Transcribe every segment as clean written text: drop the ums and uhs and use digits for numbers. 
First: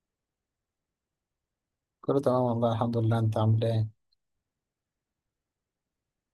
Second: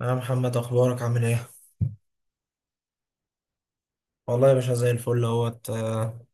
يا محمد، اخبارك عامل ايه؟ كله تمام والله، الحمد لله. انت عامل ايه؟ والله يا باشا، زي الفل اهوت.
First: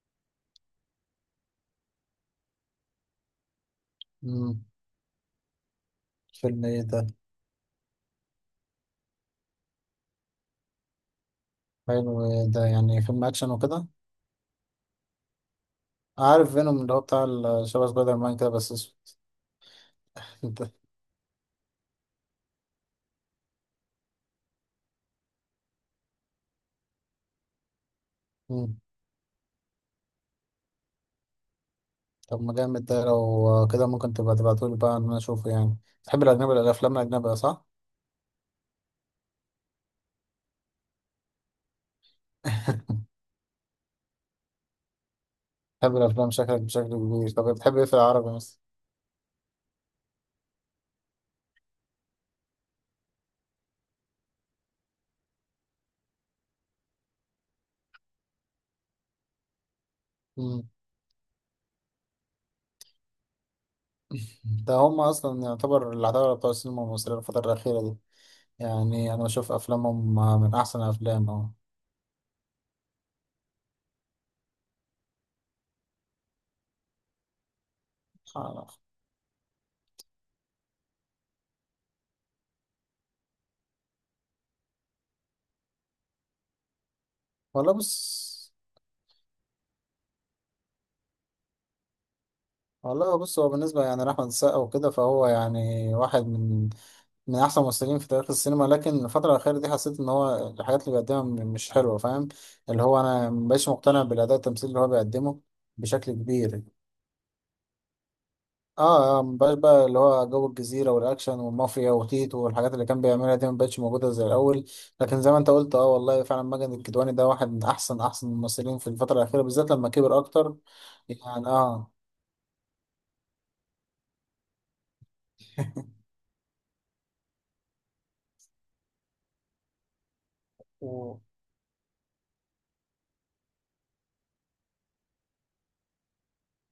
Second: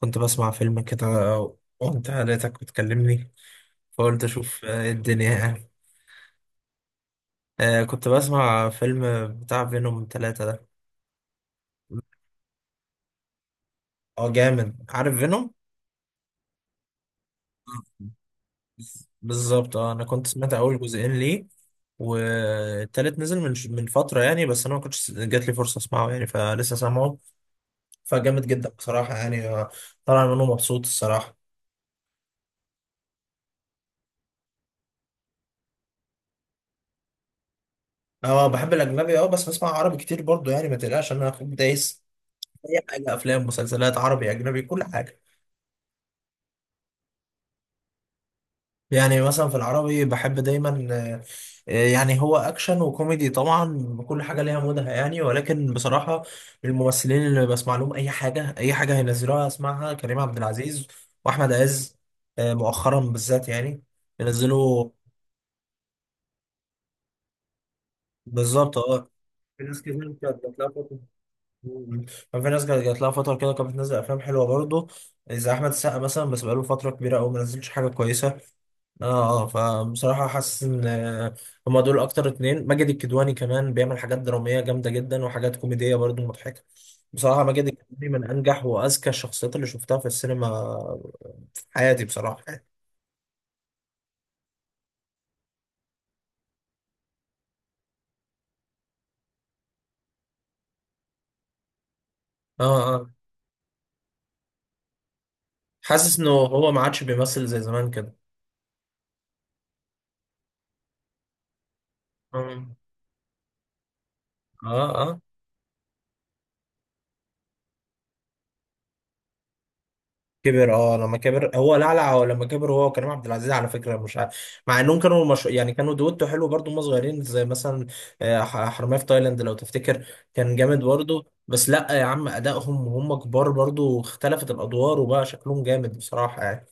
كنت بسمع فيلم كده وانت لقيتك بتكلمني، فقلت اشوف امم ايه الدنيا يعني. فيلم ايه ده؟ كنت بسمع فيلم بتاع فينوم ثلاثة ده. حلو. ايه ده، يعني فيلم اكشن وكده؟ اه، جامد. عارف فينوم؟ عارف فينوم اللي هو بتاع شبه سبايدر مان كده بس اسود. بالظبط. اه، انا كنت سمعت انت. اول جزئين ليه، والتالت نزل من فترة يعني، بس انا ما كنتش جات لي فرصة اسمعه يعني، فلسه سامعه، فجامد جدا امم بصراحة يعني. طالع منه مبسوط الصراحة. طب ما جامد ده، لو كده ممكن تبقى تبعتولي بقى ان انا اشوفه يعني. تحب الاجنبي، الافلام الاجنبيه صح؟ اه، بحب الاجنبي. اه بس بسمع عربي كتير برضو يعني، ما تقلقش انا اخوك دايس في اي حاجه، افلام مسلسلات عربي اجنبي كل حاجه. بتحب الافلام شكلك بشكل كبير. طب بتحب ايه في العربي مثلا؟ يعني مثلا في العربي بحب دايما يعني هو اكشن وكوميدي طبعا، كل حاجه ليها مودها يعني، ولكن بصراحه الممثلين اللي بسمع لهم اي حاجه اي حاجه هينزلوها اسمعها كريم عبد امم العزيز واحمد عز. مؤخرا بالذات يعني ده ينزلوا. هم اصلا يعتبر العتاوله بتوع السينما المصريه الفتره الاخيره دي، بالظبط. اه، يعني انا بشوف في ناس كتير افلامهم كانت من بتلاقي. احسن افلام اهو. مم. كان في ناس كانت جات لها فترة كده كانت بتنزل أفلام حلوة برضه، زي أحمد السقا مثلا، بس بقاله فترة كبيرة أوي ما نزلش حاجة كويسة. آه آه. فبصراحة حاسس إن هما دول أكتر اتنين. ماجد الكدواني كمان بيعمل حاجات درامية جامدة جدا وحاجات كوميدية برضه مضحكة. بصراحة ماجد والله الكدواني بص. من أنجح وأذكى الشخصيات اللي شفتها في السينما في حياتي بصراحة. والله بص، هو بالنسبة يعني لأحمد السقا وكده فهو يعني واحد من أحسن الممثلين في تاريخ السينما، لكن الفترة الأخيرة دي حسيت إن هو الحاجات اللي بيقدمها مش حلوة، فاهم؟ آه اللي هو آه. أنا مبقاش مقتنع بالأداء التمثيلي اللي هو بيقدمه بشكل حاسس إنه كبير. هو ما عادش بيمثل زي زمان كده. اه، مبقاش بقى اللي هو جو الجزيرة والأكشن والمافيا وتيتو آه والحاجات اللي كان بيعملها دي مبقتش موجودة زي الأول. آه. لكن زي ما أنت قلت، اه والله فعلا ماجد الكدواني ده واحد من أحسن أحسن الممثلين في الفترة الأخيرة بالذات لما كبر أكتر، كبر. اه لما يعني كبر هو اه. لعلع، هو لما كبر هو وكريم عبد العزيز على فكره. مش عارف، مع انهم كانوا مش... يعني كانوا دويتو حلو برضو هم صغيرين، زي مثلا حرامية في تايلاند لو تفتكر، كان جامد برضو. بس لا يا عم، ادائهم وهم كبار برضو اختلفت الادوار وبقى شكلهم جامد بصراحه يعني.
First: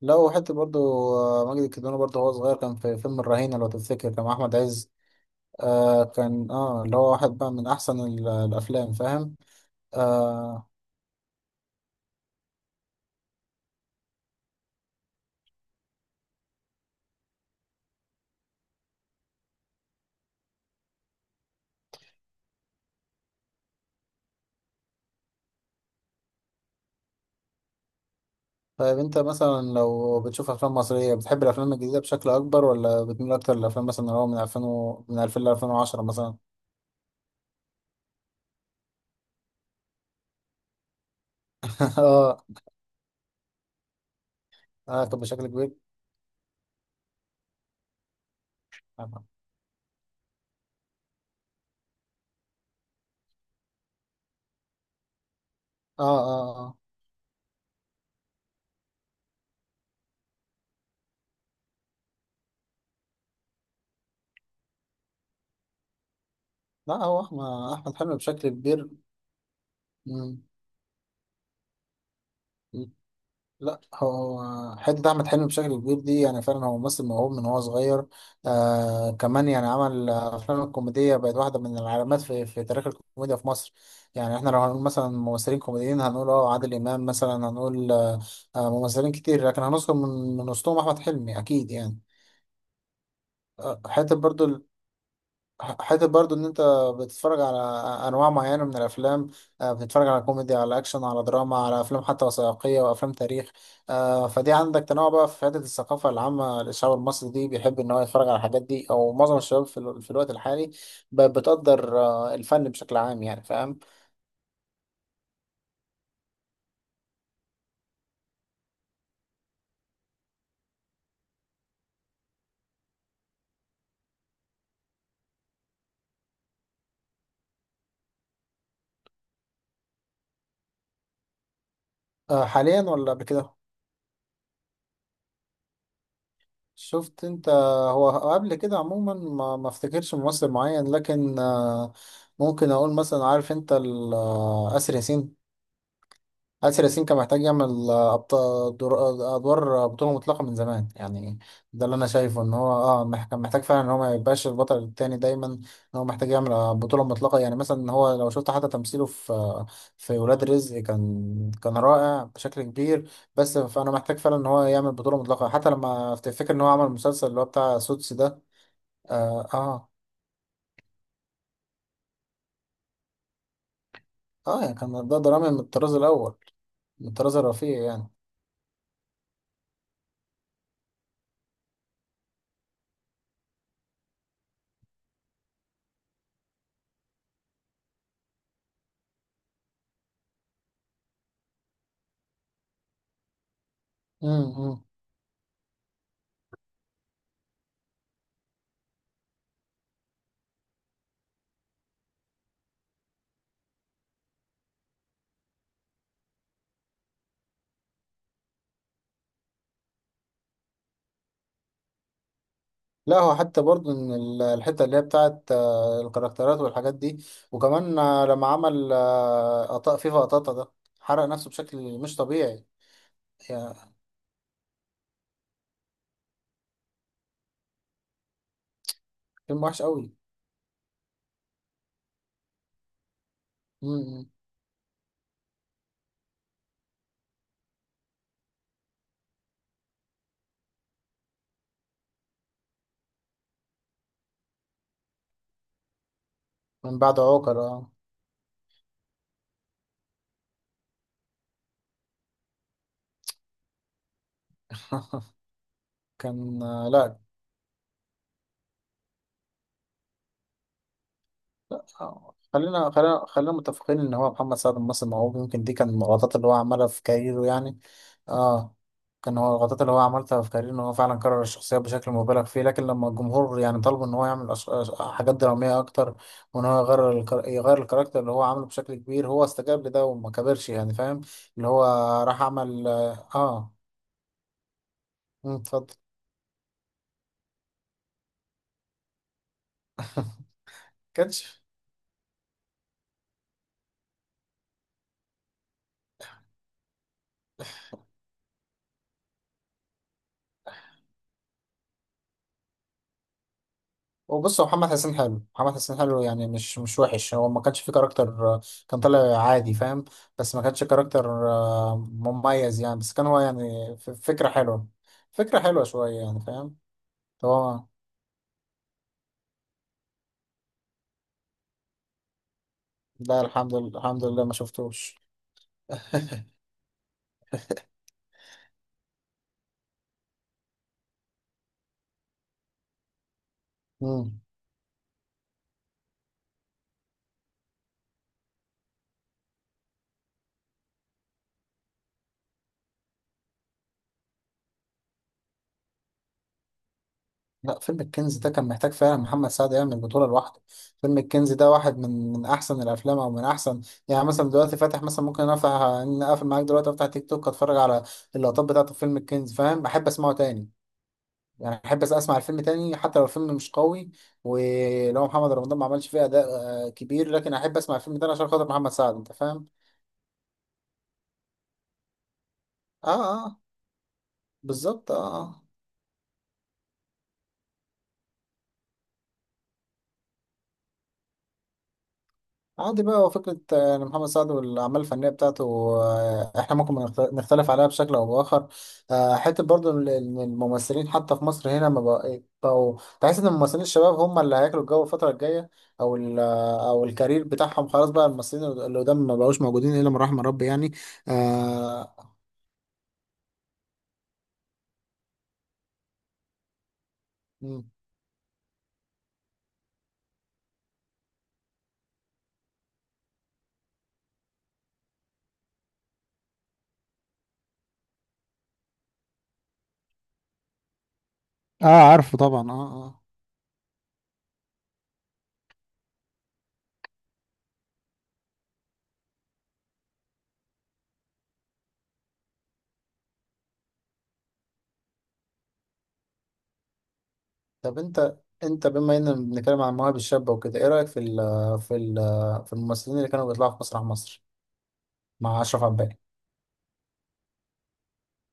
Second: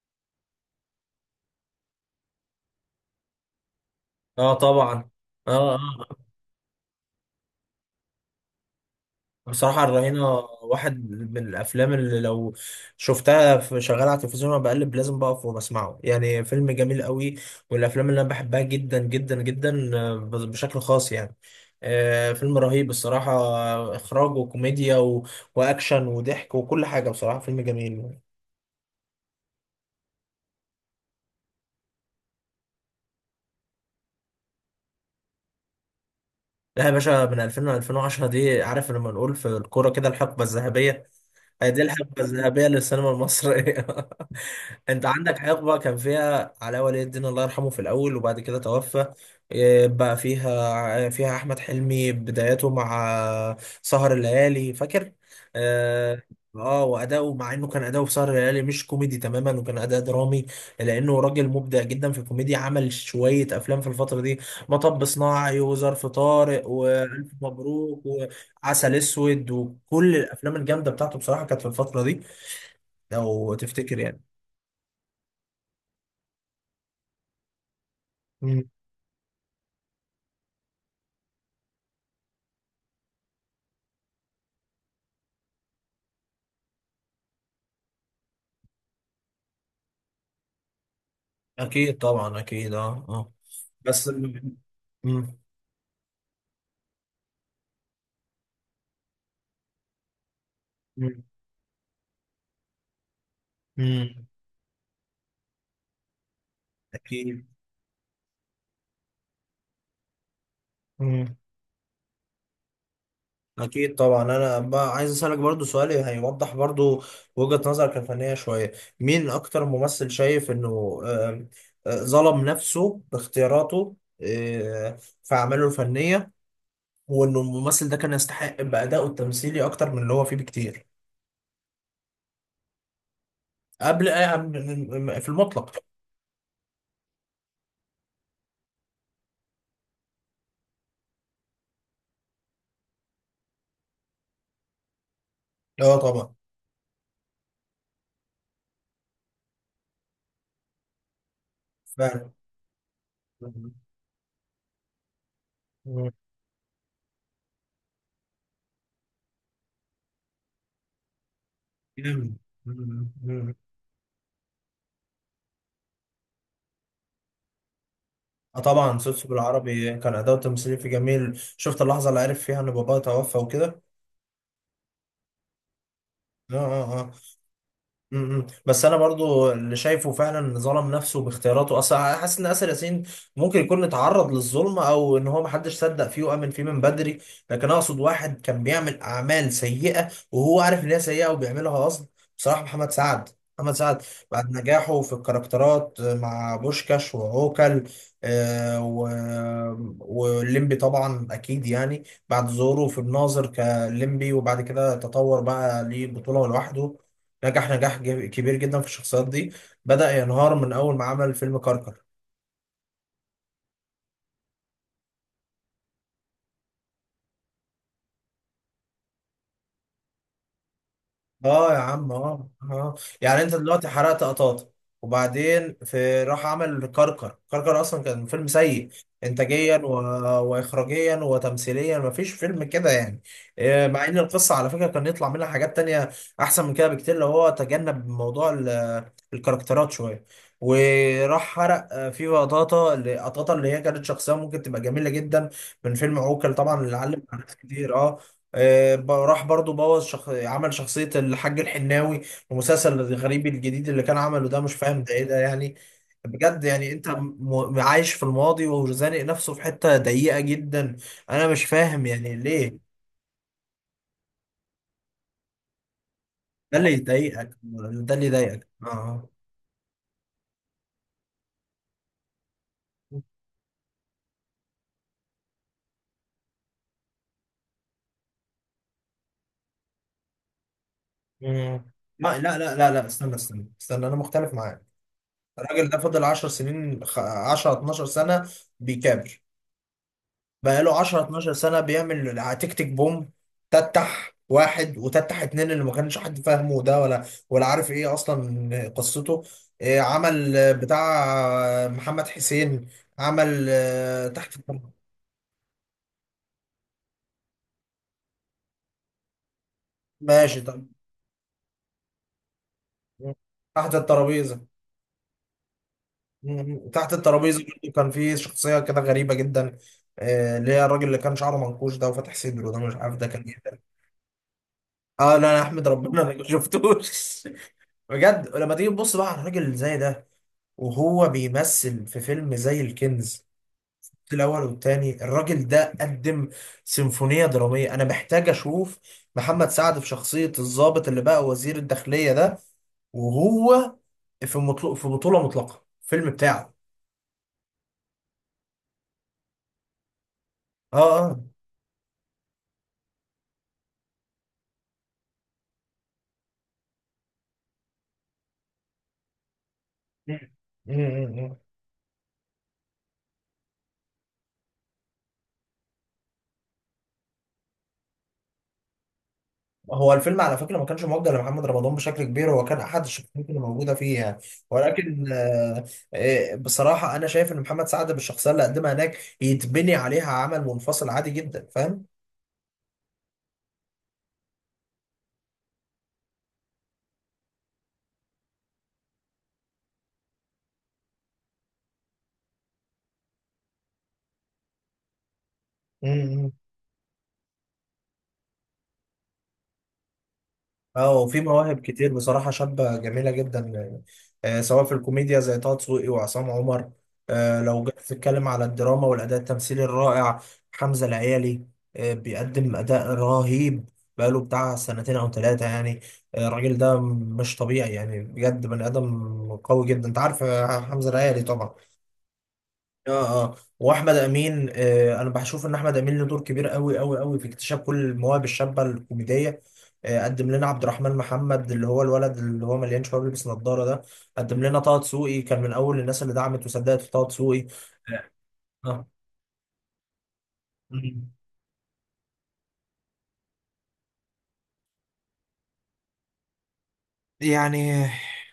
لا، وحتى برضو ماجد الكدواني برضو هو صغير كان في فيلم الرهينة لو تفتكر، كان مع اه أحمد عز. طبعا. اه اه. كان اه اللي هو واحد بقى من أحسن الأفلام، فاهم؟ بصراحة الرهينة آه واحد من الأفلام اللي لو شفتها في شغالة على التلفزيون وأنا بقلب، لازم بقف وبسمعه، يعني فيلم جميل قوي. والأفلام اللي أنا بحبها جدا جدا جدا بشكل خاص يعني. فيلم رهيب الصراحة. إخراج وكوميديا و... وأكشن وضحك وكل حاجة، بصراحة فيلم جميل. طيب أنت مثلا لو بتشوف أفلام مصرية بتحب الأفلام الجديدة بشكل أكبر ولا بتميل أكتر للأفلام مثلا اللي هو من 2000 من 2000 ل 2010 مثلا؟ لا يا باشا، من 2000 ل 2010 دي عارف لما نقول في الكورة كده الحقبة الذهبية. هي دي الحقبة اه الذهبية للسينما المصرية. اه، انت كان عندك بشكل كبير. حقبة كان فيها علاء ولي الدين الله يرحمه في الأول وبعد كده توفى. اه إيه بقى، فيها أحمد حلمي بدايته مع سهر الليالي، فاكر؟ اه اه. اه، وأداؤه، مع إنه كان أداؤه في سهر الليالي مش كوميدي تماما وكان أداء درامي، لأنه راجل مبدع جدا في الكوميديا. عمل شوية أفلام في الفترة دي: مطب صناعي وظرف طارق لا هو والف أحمد مبروك حلمي بشكل كبير. وعسل اسود، وكل الافلام الجامده بتاعته بصراحه كانت في الفتره دي، مم. لو لا، تفتكر يعني. هو حتة أحمد حلمي بشكل كبير دي، يعني فعلا هو ممثل موهوب من هو صغير. مم. كمان يعني عمل أفلام الكوميدية بقت واحدة من العلامات في تاريخ الكوميديا في مصر. يعني إحنا لو هنقول مثلا ممثلين كوميديين هنقول عادل إمام مثلا، هنقول ممثلين كتير لكن هنذكر من وسطهم أحمد حلمي أكيد اكيد يعني. طبعا، اكيد اه اه. آه، بس حتة م- برضو م- حته برضو ان انت بتتفرج على انواع معينه من الافلام. بتتفرج على كوميدي، على اكشن، مم. على دراما، على افلام حتى وثائقيه وافلام تاريخ. مم. فدي عندك تنوع بقى في حته الثقافه العامه للشعب المصري، اكيد. دي بيحب ان هو يتفرج على الحاجات دي، او معظم الشباب في الوقت الحالي مم. بتقدر الفن بشكل عام يعني، فاهم؟ اكيد طبعا. انا بقى عايز اسالك برضو سؤال هيوضح برضو وجهة نظرك الفنيه شويه: مين اكتر ممثل شايف انه آم، آه، ظلم نفسه باختياراته آه، في اعماله الفنيه، هو انه الممثل ده كان يستحق بأدائه التمثيلي اكتر من اللي هو فيه بكتير؟ حاليا ولا قبل كده؟ قبل، في المطلق. شفت انت، هو قبل كده عموما ما افتكرش ممثل معين لكن ممكن اقول مثلا، عارف انت آسر ياسين. اه طبعا. آسر ياسين كان محتاج يعمل أبطال أدوار بطولة مطلقة من زمان يعني. ده اللي أنا فعلا. شايفه إن هو كان محتاج مم. فعلا إن هو ما يبقاش البطل التاني دايما، إن هو محتاج يعمل بطولة مطلقة يعني. مثلا هو لو شفت حتى تمثيله في ولاد رزق كان كان رائع جامد. بشكل كبير. مم. مم. بس فأنا محتاج فعلا إن هو يعمل بطولة مطلقة، حتى لما تفتكر إن هو عمل مسلسل اللي هو بتاع سوتس ده، اه طبعا، سوسو آه آه بالعربي كان أداؤه التمثيلي في جميل. شفت اللحظة اللي عرف فيها ان باباه توفى وكده؟ يعني كان ده درامي من الطراز الأول، اه اه. من آه. الطراز الرفيع م- م. بس انا برضو اللي شايفه فعلا ظلم نفسه باختياراته اصلا، حاسس ان اسر ياسين ممكن يكون اتعرض للظلم، او ان هو محدش صدق فيه وامن فيه من بدري. لكن اقصد واحد كان بيعمل اعمال سيئه وهو عارف ان هي سيئه وبيعملها قصد، بصراحه محمد سعد. محمد سعد بعد يعني. نجاحه في الكاركترات مع بوشكاش وعوكل آه و... والليمبي طبعا اكيد يعني، بعد ظهوره في الناظر كليمبي وبعد كده تطور بقى ليه بطوله لوحده، نجح نجاح كبير جدا في الشخصيات دي. بدأ ينهار من أول ما عمل فيلم كركر. لا هو حتى برضو ان الحته اللي هي بتاعت الكاركترات والحاجات دي، وكمان لما عمل قطا فيفا قطاطا ده، حرق نفسه اه يا بشكل عم، مش اه طبيعي. اه. يعني انت دلوقتي يعني حرقت قطاطا، وبعدين في راح عمل كركر. كركر اصلا كان فيلم سيء فيلم انتاجيا وحش و... قوي. واخراجيا وتمثيليا، مفيش فيلم كده يعني. مع ان مم. القصه على فكره كان يطلع منها حاجات تانية احسن من كده بكتير، لو هو تجنب موضوع ال... الكاركترات شويه، وراح حرق فيفا قطاطا اللي قطاطا اللي هي كانت شخصيه ممكن تبقى جميله جدا من فيلم عوكل طبعا، اللي من بعد علم مع ناس عوكر. كتير اه. راح برضو بوظ عمل شخصية الحاج الحناوي في المسلسل الغريب الجديد اللي كان عمله ده. مش فاهم ده ايه ده يعني. كان بجد يعني انت لا. عايش في الماضي وزانق نفسه في حتة ضيقة جدا. انا مش لا، فاهم يعني ليه. خلينا خلينا خلينا متفقين ان هو محمد سعد ممثل موهوب، يمكن دي كان من الغلطات اللي هو ده عملها اللي في كاريره يضايقك، يعني. ده اللي يضايقك اه، اه. كان هو الغلطات اللي هو عملتها في كارير ان هو فعلا كرر الشخصيات بشكل مبالغ فيه، لكن لما الجمهور يعني طلبوا ان هو يعمل حاجات درامية اكتر، وان هو يغير الكاركتر اللي هو عامله بشكل كبير، هو استجاب لده وما كبرش يعني، فاهم؟ اللي هو مم. ما راح لا لا عمل. لا لا، استنى استنى اه. استنى، انا مختلف معاك. الراجل اتفضل. ده فضل 10 سنين 10 12 سنة بيكابر. بقاله 10 12 كاتش. سنة بيعمل تيك تيك بوم، تتح واحد وتتح اتنين، اللي ما كانش حد فاهمه ده ولا ولا عارف ايه اصلا قصته. إيه، عمل بتاع محمد حسين. عمل وبص، هو محمد حسين حلو، محمد حسين حلو، يعني مش وحش، هو ما كانش فيه كاركتر. آه، كان طالع عادي، فاهم؟ بس ماشي ما كانش طب، كاركتر مميز يعني، بس كان هو تحت يعني الترابيزة. فكرة حلوة شوية يعني، فاهم؟ تحت الترابيزة هو، برضه كان في شخصية كده غريبة جدا، اللي هي الراجل اللي كان شعره منكوش ده وفاتح صدره ده، مش عارف ده لا. كان ايه الحمد ده. لله الحمد لله ما شفتوش. اه لا، انا احمد ربنا انا ما شفتوش. بجد، ولما تيجي تبص بقى على الراجل اللي زي ده وهو بيمثل في فيلم زي الكنز مم. الأول والتاني، الراجل ده قدم سيمفونية درامية. أنا محتاج أشوف محمد سعد في شخصية الضابط اللي بقى وزير الداخلية ده، وهو في بطولة مطلقة الفيلم بتاعه. لا، فيلم الكنز ده كان محتاج فعلا محمد سعد يعمل بطولة لوحده. اه فيلم اه. الكنز ده واحد من احسن الافلام او من احسن، يعني مثلا دلوقتي فاتح، مثلا ممكن افتح ان اقفل معاك دلوقتي، افتح تيك توك، اتفرج على اللقطات بتاعته في فيلم الكنز، فاهم؟ احب اسمعه مم. تاني مم، مم. يعني، احب اسمع الفيلم تاني حتى لو الفيلم مش قوي، ولو محمد رمضان ما عملش فيه اداء كبير، لكن احب اسمع الفيلم تاني عشان خاطر محمد سعد، انت فاهم. هو الفيلم على فكرة ما كانش موجه لمحمد رمضان بشكل كبير، هو كان أحد اه اه، الشخصيات اللي موجودة فيه يعني. بالظبط اه. ولكن آه. بصراحة أنا شايف إن محمد سعد بالشخصية اللي قدمها هناك يتبني عليها عمل منفصل عادي جدا، فاهم. عادي بقى، هو فكرة إن محمد سعد والأعمال الفنية بتاعته، إحنا ممكن نختلف عليها بشكل أو بآخر. حتة برضو إن الممثلين حتى في مصر هنا ما بقى- بقوا، تحس إن الممثلين الشباب هم اللي هياكلوا الجو الفترة الجاية، أو ال امم آه، أو الكارير بتاعهم خلاص بقى، الممثلين اللي قدام ما بقوش موجودين إلا من رحم ربي يعني. اه، وفي مواهب كتير آه بصراحة شابة جميلة جدا يعني، آه سواء في الكوميديا زي طه دسوقي وعصام عمر. آه لو مم. جيت تتكلم على الدراما والأداء التمثيلي الرائع، حمزة العيالي آه بيقدم أداء رهيب بقاله بتاع سنتين أو ثلاثة يعني. آه الراجل ده مش طبيعي يعني، بجد بني آدم قوي جدا. أنت عارف حمزة العيالي طبعا؟ اه، عارفه طبعا. اه اه. اه اه. واحمد امين آه، انا بشوف ان احمد امين له دور كبير قوي قوي قوي في اكتشاف كل المواهب الشابه الكوميديه. آه قدم لنا عبد الرحمن محمد اللي هو الولد اللي هو مليان شباب بيلبس نظاره ده. قدم لنا طه دسوقي، كان من اول الناس اللي دعمت وصدقت في طه دسوقي. طب اه. أنت آه. بما إننا بنتكلم عن المواهب الشابة وكده، إيه رأيك في مم. ال في ال في الممثلين اللي كانوا بيطلعوا في مسرح مصر مع أشرف عباس؟ يعني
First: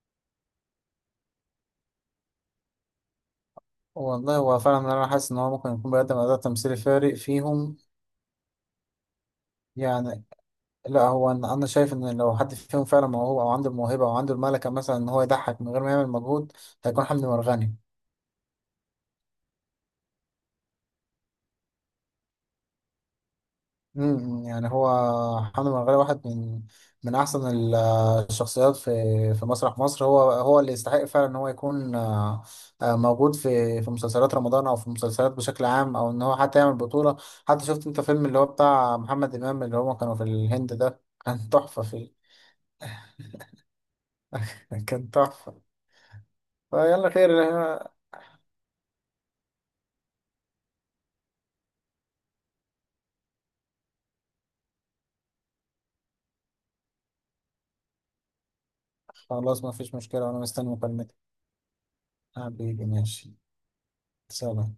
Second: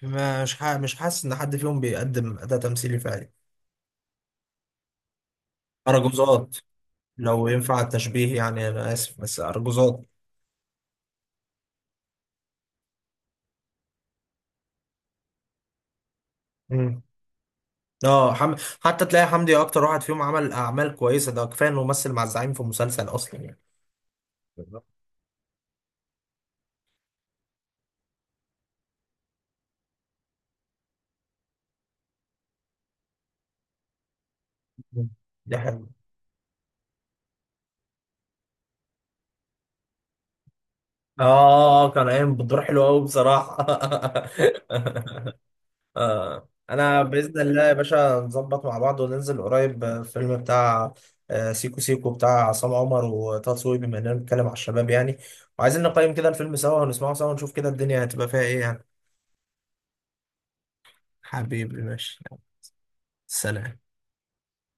مش حاسس ان حد فيهم بيقدم اداء تمثيلي فعلي. والله هو فعلا، انا حاسس ان هو ممكن يكون بيقدم اداء ارجوزات، تمثيلي فارق لو فيهم، ينفع التشبيه يعني انا اسف، بس ارجوزات. يعني. لا هو انا، أنا شايف ان لو حد فيهم فعلا موهوب او عنده الموهبه او عنده الملكه مثلا ان هو يضحك من غير ما يعمل مجهود، مم. هيكون حمدي مرغني. اه حتى تلاقي حمدي اكتر واحد فيهم عمل اعمال كويسه، ده كفايه انه مثل مع الزعيم في مسلسل اصلا يعني. يعني بالظبط. هو حمد مرغلي واحد من احسن الشخصيات في في مسرح مصر، هو هو اللي يستحق فعلا ان هو يكون موجود في مسلسلات رمضان او في مسلسلات دي بشكل حلوه. عام، او ان هو حتى يعمل بطولة. حتى شفت انت فيلم اللي هو بتاع محمد امام اللي هما كانوا في الهند ده؟ كان تحفة اه، كان فيه. قايم بدور حلو قوي بصراحه. كان تحفة. آه. انا فيلا خير. باذن الله يا باشا نظبط مع بعض وننزل قريب الفيلم بتاع سيكو سيكو بتاع عصام عمر وطه دسوقي، بما اننا بنتكلم على الشباب يعني وعايزين نقيم كده الفيلم سوا ونسمعه سوا ونشوف كده الدنيا هتبقى فيها ايه يعني. خلاص ما فيش مشكلة، وانا مستني مكالمتك. حبيبي ماشي. حبيبي ماشي. سلام. سلام.